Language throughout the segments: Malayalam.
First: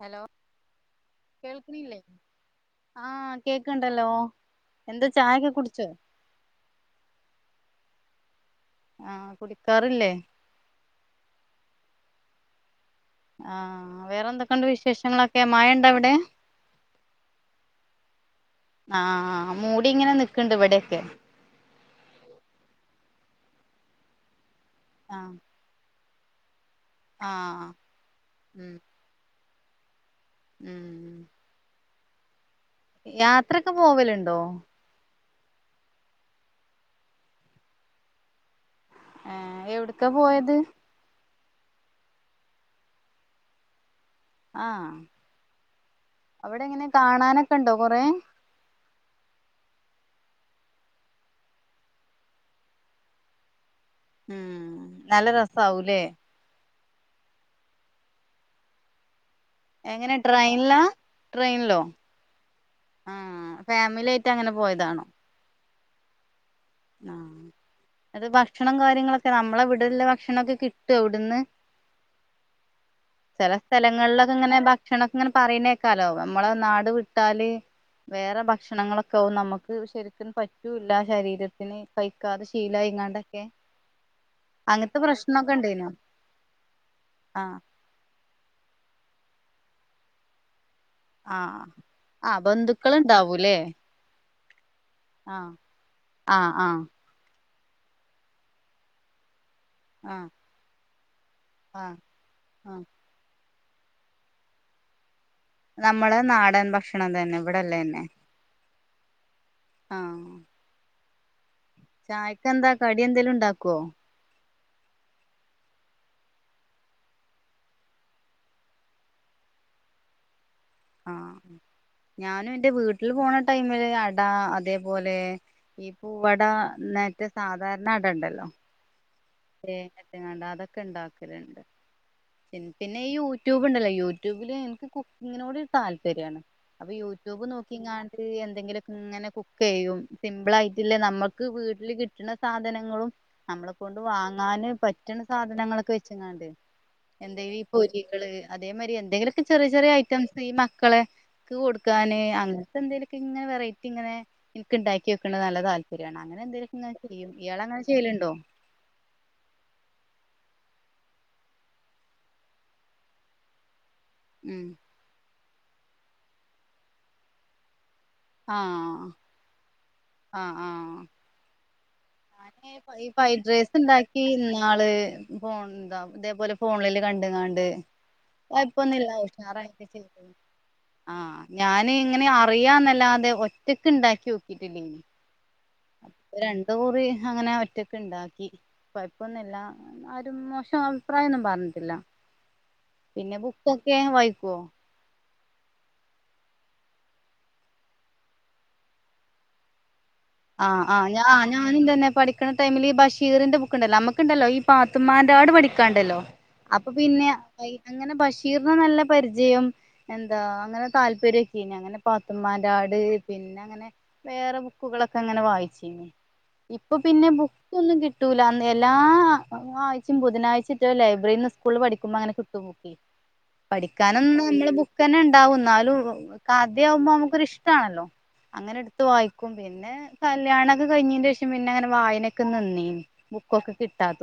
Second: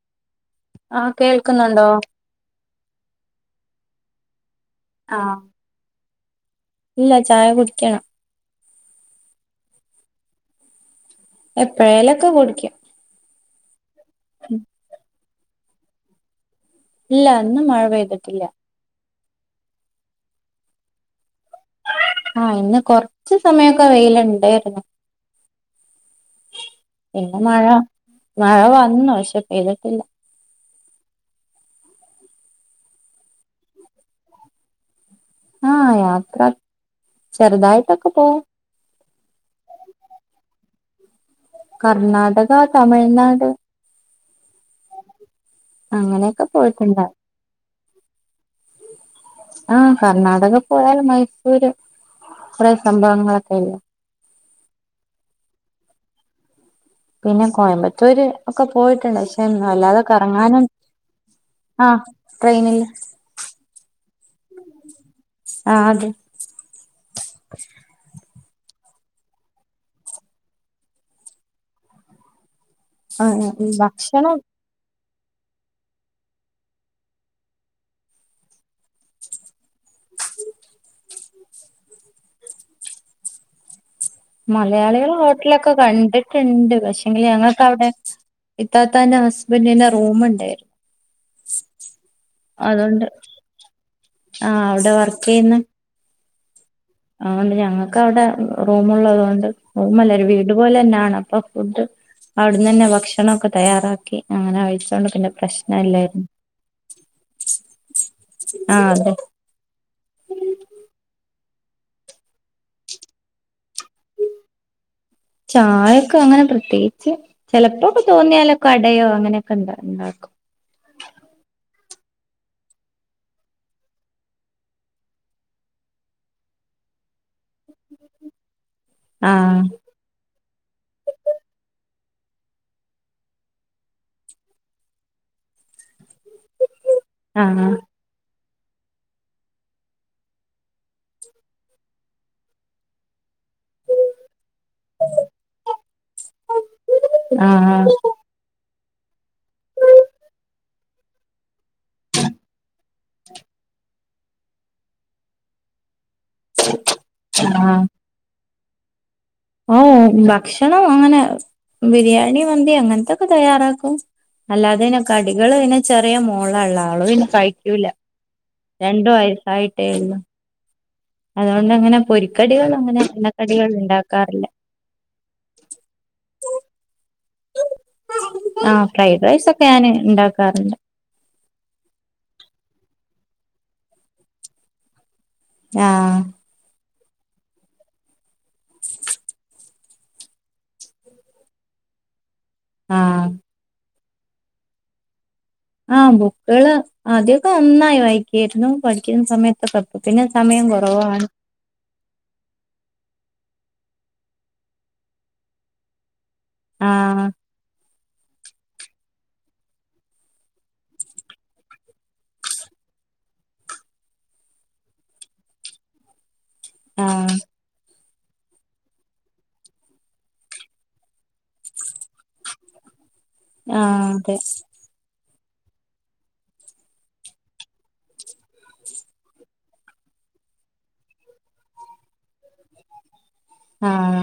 ഹലോ ആഹ് കേൾക്കുന്നുണ്ടോ കേൾക്കില്ലേ ആ കേക്ക്ണ്ടല്ലോ എന്താ ആഹ് ചായൊക്കെ കുടിച്ചോ ഇല്ല ചായ കുടിക്ക്യ ആ കുടിക്കാറില്ലേ എപ്പഴേലൊക്കെ കുടിയ്ക്കും. ആഹ് വേറെ എന്തൊക്കെണ്ട് വിശേഷങ്ങളൊക്കെ? മഴണ്ടൊ അവിടെ? ഇല്ല ഇന്ന് മഴ പെയ്തിട്ടില്ല. ആഹ് മൂടി ഇങ്ങനെ നിക്ക്ണ്ട് ഇവിടൊക്കെ. ആ ഇന്ന് കൊറച്ച് സമയൊക്കെ വെയില് ഇണ്ടേര്ന്ന് ആഹ് പിന്നെ മഴ ആഹ് മഴ ഉം വന്നു പക്ഷെ പെയ്തിട്ടില്ല ഉം യാത്രക്ക പോവലുണ്ടോ ആ യാത്ര ചെറുതായിട്ടൊക്കെ പോവും ആ എവിട്ക്കാ പോയത് കർണാടക തമിഴ്നാട് ആഹ് അങ്ങനെയൊക്കെ അവിടെ എങ്ങനെ പോയിട്ടുണ്ടാവും കാണാനൊക്കെ ണ്ടോ കൊറെ ആഹ് കർണാടക പോയാൽ മൈസൂര് കൊറേ സബവങ്ങളൊക്കെ ഇല്ലേ ഉം നല്ല രസംആവും ല്ലേ പിന്നെ കോയമ്പത്തൂര് ഒക്കെ പോയിട്ടുണ്ട് ഷേ എങ്ങനെ ട്രെയിനിലാ ട്രെയിനിലോ ആഹ് ട്രെയിനിൽ ആ ഫാമിലി ആയി ട്ട് അങ്ങനെ പോയതാണോ ആ അതെ ആ അത് ഭ ക്ഷണം കാര്യങ്ങളൊക്കെ നമ്മളെ ഇവിടെള്ള ഭക്ഷണൊക്കെ കിട്ടൊ വിടുന്ന് ചെല സ്ഥലങ്ങളിലൊക്കെ ഭക്ഷണം ഇങ്ങനെ ഭക്ഷണൊക്കെ ഇങ്ങനെ പറയുന്നേക്കാലോ നമ്മളെ നാട് വിട്ടാല് വേറെ ഭക്ഷണങ്ങളൊക്കെ നമുക്ക് ശരിക്കും പറ്റൂല്ല ശരീരത്തിന് കഴിക്കാതെ ശീലയി ങ്ങാണ്ടൊക്കെ മലയാളികൾ ഹോട്ടലൊക്കെ ഇണ്ടേനോ കണ്ടിട്ടുണ്ട് പക്ഷെങ്കില് ആഹ് ഞങ്ങൾക്ക വിടെ ഇത്താത്തന്റെ ഹസ്ബന്റന്റെ റൂമ്ണ്ട് ആ ആ ബന്ധുക്കൾണ്ടാവൂല്ലേ ആ അവിടെ വർക്ക് ചെയ്യുന്ന ആ ആ അതുകൊണ്ട് ഞങ്ങൾക്ക് അവിടെ റൂമ്ള്ളത്കൊണ്ട് റൂം അല്ല ഒരു ആഹ് വീട് പോലെന്നെയാണ് അപ്പൊ ഫുഡ് ആഹ് അവിടുന്ന് ആഹ് തന്നെ ഭക്ഷണമൊക്കെ തയ്യാറാക്കി അങ്ങനെ കഴിച്ചോണ്ട് പിന്നെ പ്രശ്നം നമ്മള് ഇല്ലായിരുന്നു നാടൻ ഭക്ഷണം തന്നെ ഇവിടെല്ലേന്നെ ആഹ് അതെ ആ ചായക്കെന്താ കടി എന്തേലും ഉണ്ടാക്കോ ഉ ചായക് അങ്ങനെ പ്രത്യേകിച്ച് ചിലപ്പോക്കെ തോന്നിയാലൊക്കെ അടയോ അങ്ങനെയൊക്കെ ണ്ടാക്കും ആഹ ഞാനും എന്റെ വീട്ടില് പോണ ടൈമില് അട അതേപോലെ ഈ പൂവട മറ്റ സാധാരണ ഇ അട ണ്ടല്ലോ ആഹ് തേങ്ങട്ട്ങ്ങാണ്ട് അതൊക്കെ ഇണ്ടാക്കല്ണ്ട് പിന്നെ ഈ യൂട്യൂബ് ഉണ്ടല്ലോ യൂട്യൂബില് എനിക്ക് കുക്കിങ്ങിനോട് താല്പര്യ രാണ് അപ്പൊ യൂട്യൂബ് ആഹ് നോക്കി ങ്ങാണ്ട് എന്തെങ്കിലൊക്കങ്ങനെ കുക്ക് ചെയ്യും സിപിൾ ആയിട്ടില്ല നമ്മുക്ക് വീട്ടിൽ കിട്ടുന്ന സാധനങ്ങളുംനമ്മ വാങ്ങൻ പറ്റണ സാധനങ്ങളൊക്കെ വെച്ച്ങ്ങണ്ട് എന്തേ ആഹ് പൊരികള് അതേ മാരി എന്തെങ്കിലുമൊക്കെ ചെറിയ ചെറിയ ഐറ്റംസ് ഈ മക്കളെക്ക് കൊടുക്കാന് അങ്ങനെ ഇ എന്തെലൊക്കെ ഇങ്ങനെ വെറൈറ്റി ഇങ്ങനെ ഇൻക്ക് ഉണ്ടാക്കി വെക്കത് നല്ല താല് [unintelligible] അങ്ങനെ എന്തെക്കലക്കെങ്ങനെചെയ്യും ഇയാള ആഹ് ങ്ങനെ ചെയ്യലുണ്ടോ ഓ ഭക്ഷണം അങ്ങനെ ബിരിയാണി മന്തി അങ്ങനത്തൊക്കെ തയ്യാറാക്കും ഉം അല്ലാതെന്നെ കടികള് പിന്നെ ചെറിയ മോള ഉള്ള ആളോ പിന്നെ കഴിക്കൂല ആഹ് രണ്ടോ ആയി ആയിട്ടേ ഉള്ളു ആഹ് ആഹ് അതുകൊണ്ട്ങ്ങനെ ഈ ഫ്രൈഡ് റൈസ് ഉണ്ടാക്കി ഉണ്ടാക്കാറില്ല ഇന്നാള് ഫോൺ എന്താ ഇതേപോലെ ഫോണില് കണ്ട്ങ്ങാണ്ട് ആ കയപ്പോന്നും ഇല്ല ഫ്രൈഡ് എ ട റൈസ് ഒക്കെ ങ്ങേറായ ഞാന് [unintelligible] ഉണ്ടാക്കാറുണ്ട് ആഹ ഞാൻ ഇങ്ങനെ അറിയാന്നല്ലാതെ ഒറ്റക്ക് ഉണ്ടാക്കി നോക്കിട്ടില്ലനി ആഹ് അപ്പ രണ്ട കൂറി അങ്ങനെ ഒറ്റൊക്കെ ഉണ്ടാക്കി പപ്പൊന്നുംല്ല ആരും മോശം അഭിപ്രായന്നും പറഞ്ഞിട്ടില്ല ആഹ് പിന്നെ ബുക്കോ കേ വൈകോ ആ ബുക്കുകള് ആദ്യൊക്കെ നന്നായി വായിക്യേരുന്നു പഠിക്കുന്ന സമയത്തൊക്കെ ഇപ്പൊ പിന്നെ സമയം കുറവാണ് ആഹആ ഞാനുംതന്നെ പഠിക്കണ ടൈമിൽ ഈ ഭഷ് ഷീറിന്റെ ബുക്ക്ണ്ടല്ലോ നമുക്ക്ണ്ടല്ലോ ഈ പാത്തുമമാന്റൊട് പഠിക്കാണ്ടല്ലോ അപ്പൊ ആഹ് പിന്നെ അങ്ങനെ ബഷീറിന് നല്ല പരിചയം എന്താ അങ്ങനെ താല്പര്യക്കെ നി അങ്ങനെ പാത്തുമമാന്റൊട് പിന്നെ അങ്ങനെ വേറെ ബുക്കുകളൊക്കെ ങ്ങനെ വായിചിന്നു ഇപ്പൊ പിന്നെ ആഹ് ബുക്ക് ഒന്ന കിട്ടൂല എല്ലാ ആഴ്ചും ബുധനാഴ് റ്റോലൈബ്രറിന്ന് സ്കൂളിൽ പഠിക്കുമ്പോ അങ്ങനെ കിട്ടു ബുക്കേ ആഹ് അതെ പഠിക്കാനെന്ന മ്മള് ബുക്ക് ന്നെണ്ട് ഉണ്ടാവും എന്നാലും കദ്യ ആവുമ്പോ നമുക്കൊരു ഇഷ്ടാണല്ലോ അങ്ങനെ എടുത്ത് വായിക്കും പിന്നെ കല്യാണം ഒക്കെ കഴഞ്ഞിന്റെ ഷം പിന്നെങ്ങനെവായനക്കെ ക ആഹ്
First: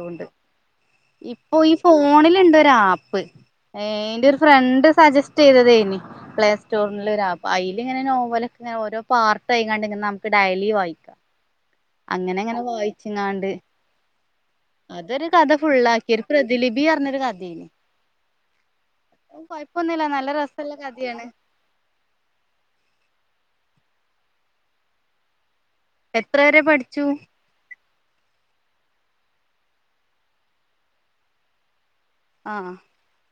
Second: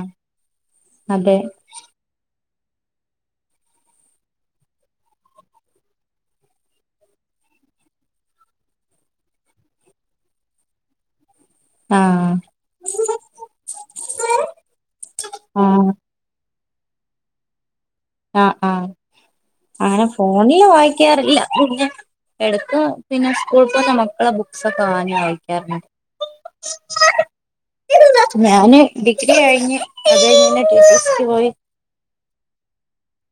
അതെ ആപ്പ് എന്റെ ഒരു ഫ്രണ്ട് സജസ്റ്റ് ചെയ്തതേ ഇനി പ്ലേ സ്റ്റോറി അൽ ഇങ്ങനെ നോവലൊെ ഇങ്ങനെ ഓരോ പാർട്ട്യാണ്ട്ിങ്ങനെ നമുക്ക് ഡയലി വായിക്കാം ആഹ് അങ്ങനെ അങ്ങനെ വായിച്ചിങ്ങാണ്ട് അതൊരു കഥ ആഹ് ഫുള്ളാക്കിയ ഒരു ദിലിപി പറഞ്ഞൊരു ഗദന് ആഹ ആഹ അങ്ങനെ നല്ല ഫോണില് രസമുള്ള കഥയാണ് വായിക്കാറില്ല പിന്നെ എടുത്ത് പിന്നെ സ്കൂൾ ഇ ന മക്കള ബുക്സ് കവാനി ആയി എത്ര വേരെ പഠിച്ചു ഞാന് ഡിഗ്രി കഴിഞ്ഞഞ് അതഴെ ടി സക്ക് പോയി ആഹ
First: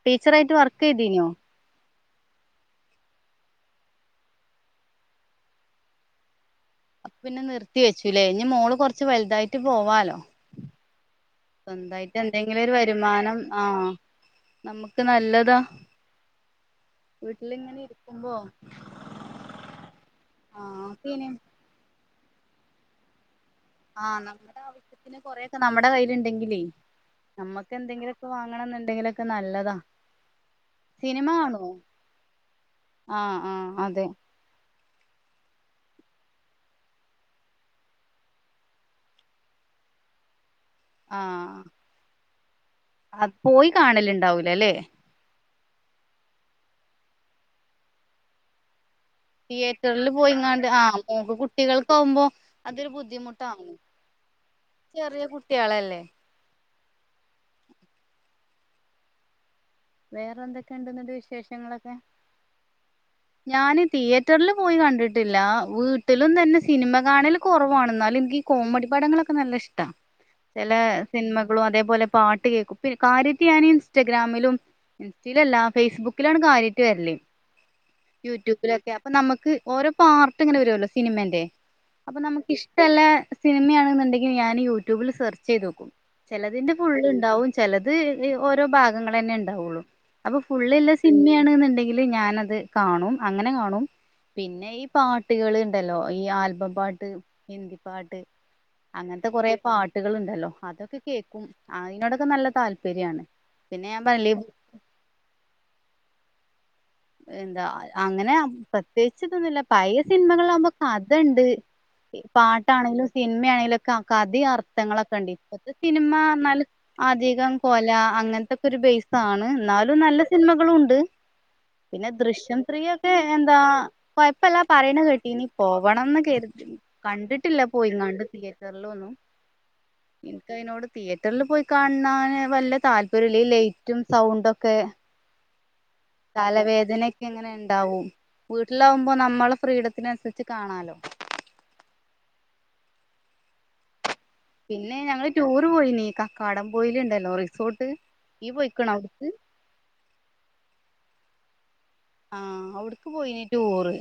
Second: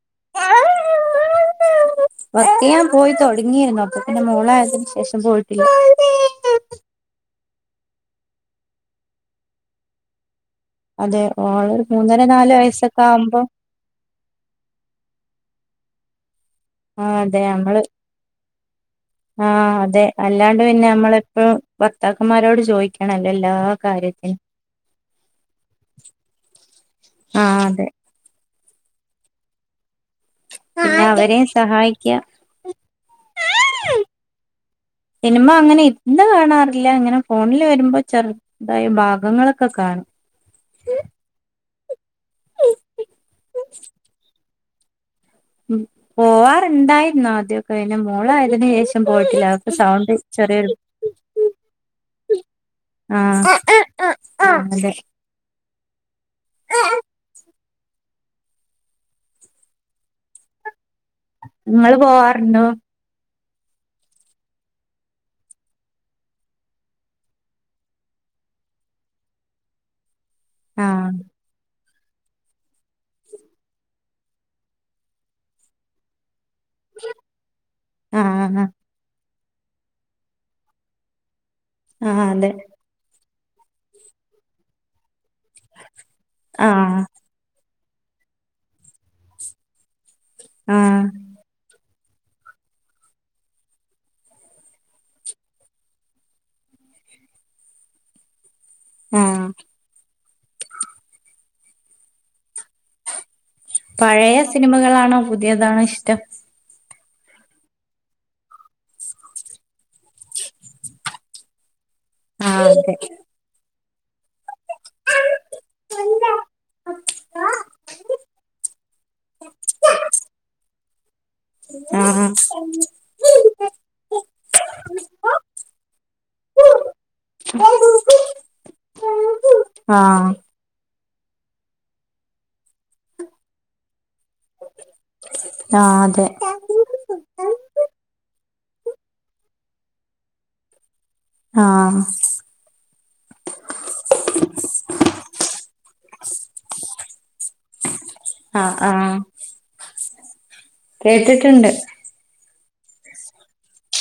ടീച്ചറയിട്ട് വർക്ക് ചെയ്തീനോ വർക്ക് ചെയ്യാൻ പോയി തുൊടങ്ങിരുന്നു അപ്പ പിന്റെ മോളായതിന് ശേഷം പോയിട്ടില്ല എത്തി വെച്ചുലേ ഇനി മോള് കുറച്ച് വലുതായിട്ട് പോവാാലോ അതെ ഓള് സ്വന്തായിട്ട് മൂന്നര നാല് എന്തെങ്കിലും ഒരു വയസ്സൊക്കെ വരുമാനം ആവുമ്പോ ആഹ നമുക്ക് നല്ലതാ ആ വീട്ടിലിങ്ങനെ ഇരിക്കുമ്പോ ആഹ അതെ അല്ലാണ്ട് പിന്നെ നമ്മളെപ്പോഴും വർത്താക്കന്മാരോട് ചോദിക്കണല്ലോ എല്ലാ ആഹ കാര്യത്തിനും നമ്മുടെ ആവശ്യത്തിന് കൊറെൊക്കെ നമ്മടെ കയ്ൽുണ്ടെങ്കിലേ ആ നമ്മക്ക് അതെ എന്തെങ്കിലുമൊക്കെ വാങ്ങണം എന്നുണ്ടെങ്കിലൊക്കെ നല്ലതാ പിന്നെ സിനിമ അവരെയും കാണോ സഹായിക്കുക ആഹ ആഹ അതെ സിനിമ അങ്ങനെ എന്താ കാണാറില്ല ഇങ്ങനെ ഫോണിൽ വരുമ്പോ ചെറുതായ ഭാഗങ്ങളൊക്കെ കാണും [inaudible] ആഹ അത് പോയി കാണലുണ്ടാവൂല അല്ലേ ഉ പോവാറുണ്ടായിരുന്നോ ആദ്യമൊക്കെ അെ മോളയതിനന് ശേഷം പോയിട്ടില്ല അവക്ക് തിയേറ്ററിില് സൗണ്ട് പോയിങ്ങാണ്ട് ചെറിയൊരു ആ് മൂക്ക് കുട്ടികൾക്ക് ആുമ്പോ അതൊരു ആഹ് ബുദ്ധിമുട്ടാുന്നു ചെറിയ കുട്ടികളല്ലേ ആഹ വേറെ എന്തൊക്ക നിങ്ങള് പോവാറുണ്ടു ഞാാന് തിയേറ്ററിില് പോയി കണ്ടിട്ടില്ല വീട്ടിലും തന്നെ സിനിമ കാണല് കുറവാണ എന്നാലും എനിക്ക് ഈ കോമഡി പാടങ്ങളൊക്കെ നല്ല ഇഷ്ടമാണ് ചില ആഹ് സിനിമകളും അതേപോലെ പാട്ട് കേക്കും കാര്യത്തിയാന ഇൻസ്റ്റഗ്രാമിലും ഇൻസ്റ്റയിലല്ല ഫേസ്ബുക്കിലാണ് കാര്യട്ട് വരല്ലേ ആഹ് യൂട്യൂബിലൊക്കെ അപ്പൊ നമുക്ക് ഓരോ പാർട്ട് ഇങ്ങനെ വരുമല്ലോ സിനിമന്റെ അപ്പൊ ആഹ് നമുക്ക് അതെ ഇഷ്ടമല്ല സിനിമയാണെന്നുണ്ടെങ്കിൽ ഞാൻ യൂട്യൂബിൽ സെർച്ച് ചെയ്ത് നോക്കും ചെിലതിന്റെ ആഹ് ഫുള് ഉണ്ടാവും ചിലത് ഓരോ ഭാഗങ്ങളൾ തന്നെ ഉണ്ടാവുള്ളു അപ്പൊ ഫുള്ള്ല്ല ആഹ് സിനിമാണ്ുണ്ടെങ്കിൽ ല് ഞാനത് കാണും അങ്ങനെ കാണും പിന്നെ ഈ പാട്ടുകൾ ഇണ്ടല്ലോ ഈ ആൽബം പാട്ട് ഹിന്ദി പാട്ട് അങ്ങനത്തെ ആഹ് കുറ പാട്ടുകുണ്ടല്ലോ അതൊക്കെ കേക്കും അതിനോടൊക്കെ നല്ല താല്പര്യമാണ് പിന്നെ ഞാൻ പറഞ്ഞില്ലേ പഴയ സിനിമകളാണോ പുതിയതാണോ ഇഷ്ടം എന്താ അങ്ങനെ പ്രത്യേകി ഇതൊന്നുമല്ല പഴയ സിനിമകളാകുമ്പോ കഥ ഉണ്ട് ആഹ് അതെ പാട്ടാണെങ്കലും സിനിമ ആണെങ്കലും കതി അർത്ഥങ്ങളൊക്കെ ഉണ്ട് ഇപ്പത്തെ സിനിമ എന്നാൽ അധികം കൊല അങ്ങനത്തെക്കെ ഒരു ബാണ് എന്നാലും നല്ല സിനിമകള ഉണ്ട് പിന്നെ ആഹ് ദൃശ്യം സ്ത്രീൊക്കെ എന്താ കൊഴപ്പല്ലാ പറയണ കേട്ടി ഇനി പോവണംന്ന് കരുതി കണ്ടിട്ടില്ല പോയിങ്ങാണ്ട് തിയേറ്ററൽ ഒന്നും ആഹ് എനക്ക് അതിനോട് തിയേറ്ററിൽ പോയി കാണാന് വല്ല താല്പര്യംല്ല ഈ ലൈറ്റും സൗണ്ടൊക്കെ അതെ തലവേദനൊക്കെ എങ്ങനെ ഉണ്ടാവും വീട്ടിലാകുമ്പോൾ നമ്മള ഫ്രീഡത്തിനനുസരിച്ച് കാണാലോ ആഹ പിന്നെ ഞങ്ങള് ടൂര് പോയിന്ീ കക്കാടം പോയിലുണ്ടല്ലോ റിസോർട്ട് ീ ആഹ് പോയിക്കണോ ആഹ് അവിടുച്ച് കേട്ടിട്ടുണ്ട് ആ അവിടക്ക് പോയിന് ടൂറ്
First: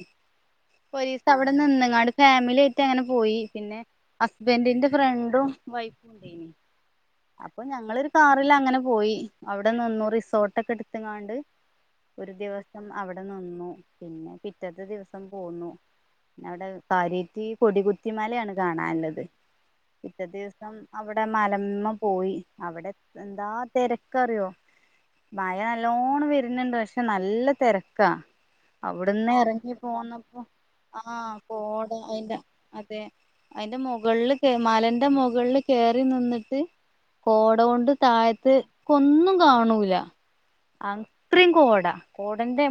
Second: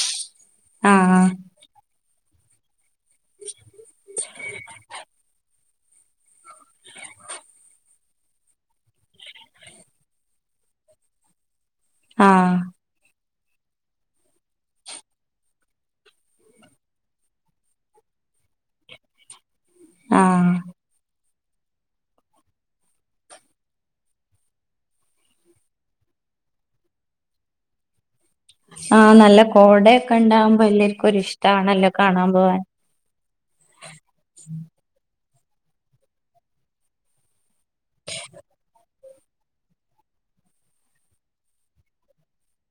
ഒരു ആഹ് ദിവസം അവിടെ നിന്നങ്ങാ ഫാമിലി അങ്ങനെ പോയി പിന്നെ ഹസ്ബൻഡന്റെ ഫ്രണ്ടും വൈഫും ഉണ്ടനി അപ്പൊ ഞങ്ങളൊരു കാറൽ അങ്ങനെ പോയി അവിടെന്ന്ന്നു റിസോർട്ടൊക്കെ എടുത്തങ്ങാണ്ട് ഒരു ആഹ ദിവസം അവിടെ നിന്നു പിന്നെ പിറ്റത്തെ ദിവസം പോന്നു പിന്നവിടെ കാരേറ്റി കൊടികുത്തി മലയാണ് കാണാനുള്ളത് ഇറ്റേ ആഹ് ദിവസം അവിടെ അവിടെ മലമ്മ പോയി അവിടെ എന്താ തിരക്ക അറിയോ മഴ നല്ലോണ്ണം വരുന്നുണ്ട് പക്ഷെ നല്ല തിരക്കാ ആഹ അവിടുന്ന് നല്ല ഇറങ്ങി കോടയൊക്കെ പോന്നപ്പോ ഉണ്ടകുമ്പോ എല്ലർക്കും ഒരി ആഹ് കോട ഇഷ്ടമാണല്ലോ കാണാൻ അയിന്റെ പോവാൻ അതെ അതിന്റെ മുകളില് കേമാലന്റെ മുകൾ ുകളിൽ കയറി നിന്നിട്ട് കോട കൊണ്ട് താഴത്ത് ഒന്നും കാണൂല അത്രയും കോടാ കോടന്റെ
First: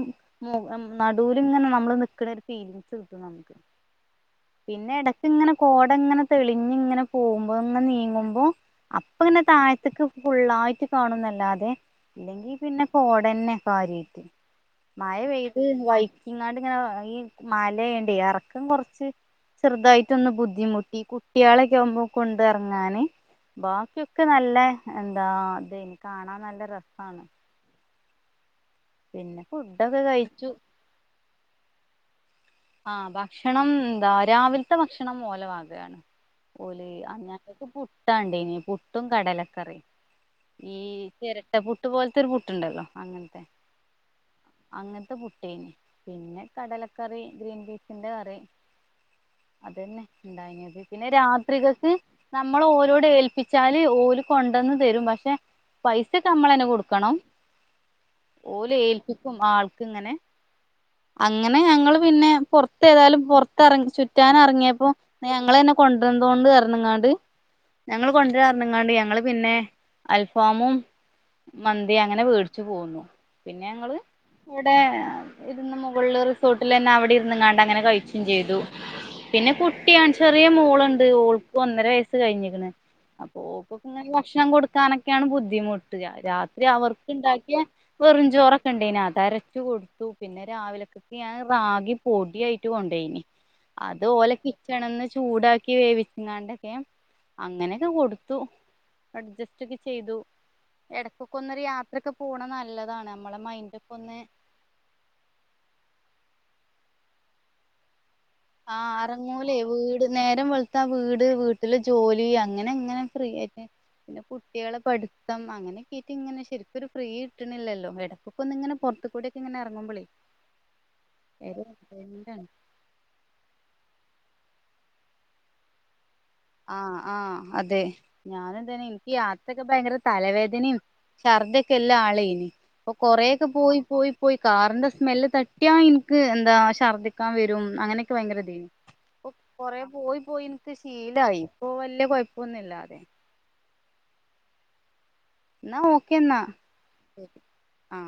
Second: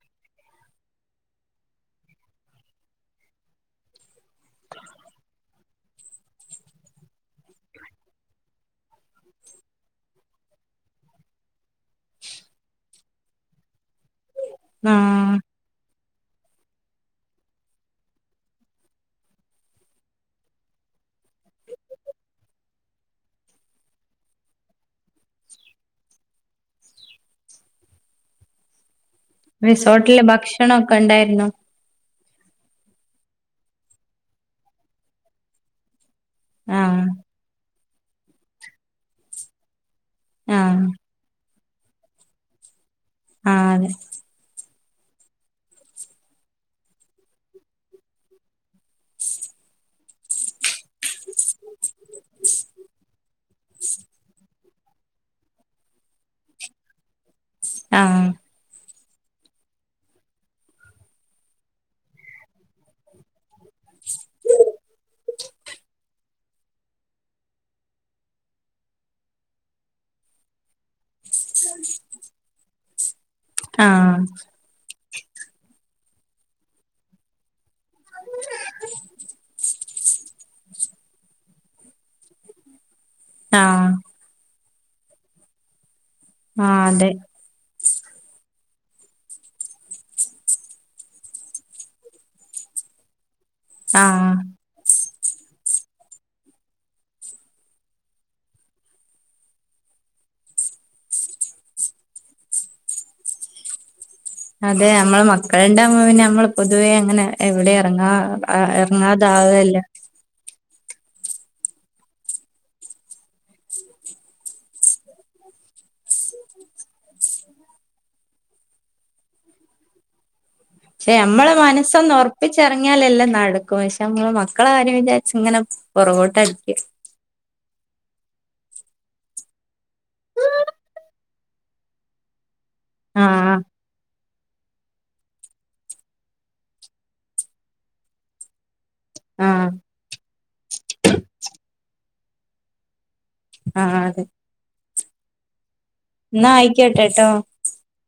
നടുൂൽ ഇങ്ങനെ നമ്മള് നിക്കണ ഒരു ഫീലിങ് കിട്ടും നമുക്ക് പിന്നെ ഇടക്ക് ഇങ്ങനെ കോട ഇങ്ങനെ തെളിഞ്ഞ ഇങ്ങനെ പോകുമ്പോ ഇങ്ങനെ നീങ്ങുമ്പോ അപ്പൊ പിന്നെ താഴത്തക്ക് ഫുുള്ളായിട്ട് കാണുന്നല്ലാതെ അല്ലെങ്കിൽ പിന്നെ കോടന്നെ ഒക്കെ ആാര്ട്ട് മഴ ആഹ് പെയ്ത് വൈ ഇങ്ങാട് ഇങ്ങനെ ഈ മാലയ്യണ്ട ഇറക്കം കുറച്ച് ചെറുതായിട്ടൊന്ന് ബുദ്ധിമുട്ടി കുട്ടികളൊക്കെ ആകുമ്പോൾ കൊണ്ട ഇറങ്ങാാന് ബാക്കിയൊക്കെ നല്ല എന്താ ഇത എനി കാണാൻ നല്ല രസമാണ് ഫുഡൊക്കെ റിസോർട്ടിലെ കഴിച്ചു ഭക്ഷണ ഒക്കെ ഇണ്ടായിരുന്നു ആഹ ഭക്ഷണം എന്താ രാവിലത്തെ ഭക്ഷണം മഓലെ ആകുകയാണ് ഓല ആഹ് ങ്ങക്ക് പുട്ടാണ്ട ഇനി പുട്ടും കടലക്കറി ഈ ആഹ് ചിരട്ട പുുട്ട് പോലത്തെൊരു പുട്ടുണ്ടല്ലോ അങ്ങനത്തെ ആഹ അതെ അങ്ങനത്തെ പുട്ടേന പിന്നെ കടലക്കറി ഗ്രീൻ ബീഫന്റെ കറ അത്ന്നെ ഉണ്ടായിത് പിന്നെ ത്രികക്ക് നമ്മൾ ഓരോട ഏൽപ്പിച്ച വച്ചാല് ഓല് കൊണ്ടന്നന്ന് തരും പക്ഷെ പൈസക്കെ നമ്മളന്നെ കൊടുക്കണം ആഹ് ും ആൾക്ക ഇങ്ങനെ അങ്ങനെ ഞങ്ങൾ പിന്നെ പുറത്തേതായാലുംറത്ത് ചുറ ചുറ്റാൻ ഇറങ്ങിയപ്പോ ഞങ്ങള് തന്നെ കൊണ്ടുവന്നോണ്ട് കരണങ്ങാട് ഞങ്ങള്ൾ കൊണ്ട് തരണങ്ങാണ്ട് ഞങ്ങള് പിന്നെ അൽഫാമും മന്തി അങ്ങനെ മേടിച്ചു പോകുന്നു പിന്നെ ഞങ്ങള് ആഹ് ഇവിടെ ഇരുന്ന് മുകളള് റിസോർട്ടിൽ തന്നെ അവിടെ ഇരുന്ന്ങ്ങാണ്ട അങ്ങനെ കഴിച്ചും ചെയ്തു പിന്നെ കുട്ടിയാണ് ചെറിയ മോളുണ്ട് ഓൾക്ക് ഒന്നര വയസ്സ് കഴിഞ്ഞിരിക്കണ് അപ്പോൊപ്പൊക്ക ആഹ് ഇങ്ങനെ ഭക്ഷണം കൊടുക്കാനൊക്കെയാണ് ബുദ്ധിമുട്ടുക രാത്രി ആഹ് അവർക്ക് അതെ ഉണ്ടാക്കിയ വെറുംചോറൊക്കെ ഉണ്ടേെ അത് അരച്ചു കൊടുത്തു പിന്നെ രാവിലൊക്കൊക്കെ ഞാൻ ാകി പൊടിയായിട്ട് കൊണ്ട ആഹ് അത്പലെ കിച്ചണ ചൂടാക്കി വേവിച്ചാണ്ടൊക്കെ അങ്ങനെയൊക്കെ കൊടുത്തു അഡ്ജസ്റ്റ് ചെയ്തു ഇടക്കൊക്കെ ഒന്നൊരു യാത്രൊക്കെ പോകണ നല്ലതാണ് നമ്മളെ മൈന്ഡ ഒക്കെ ഒന്ന് അതെ നമ്മള മക്കളുണ്ടമ്മ പിന്നെ നമ്മൾ പൊതുവേ അങ്ങനെ എവിടെ ഇറങ്ങാ ആഹ് അറങ്ങൂലേ വീട് നേരം വള വീട് വീട്ടില് ജോലി അങ്ങനെ എങ്ങനെ ഫീയിട്ട് പിന്നെ കുട്ടികളെ പഠിത്തം അങ്ങനെൊക്കെയിട്ട് ഇങ്ങനെ ശരിക്കുംൊരു ഫ്രീ കിട്ടണില്ലല്ലോ എടപ്പൊക്കെ ഒന്ന ഇങ്ങനെറ മത്ത കൂടി ഒക്കെ ഇങ്ങെനെ ഇറങ്ങുമ്പോളേ പക്ഷെ നമ്മളെ ഒരു മനസ്സൊന്ന് എൻജോയ്മെന്റ് ആണ് ഉറപ്പിച്ചിറങ്ങിയാലല്ലേ നടക്കും പക്ഷെ നമ്മൾ മക്കളെ കാര്യ വിചാരിച്ച് ഇങ്ങനെ പുറകോട്ട് ആഹ ആഹ അതെ ഞാനും എനിക്ക് യാത്രൊക്കെ ഭയങ്കര തലവേദനയും ശർദ്ദൊക്കെ ഉള്ള ആളായി ന് അപ്പൊ കൊറേയൊക്കെ ആഹ് പോയി പോയി പോയി കാറിന്റെ സ്മെല്ല് തട്ടിയാ എനിക്ക് എന്താ ഛർദ്ദിക്കാൻ വരും അങ്ങനെയൊക്കെ ഭയങ്കരതാണ് ഇപ്പൊ ആഹ് കൊറ പോയി പോയി എനിക്ക് ശീലമായി ഇപ്പൊ വല്യ കൊഴപ്പൊന്നുമില്ലാതെ ആഹ് അതെ എന്നാ എന്നാ ആയിക്കോട്ടെട്ടോ ആ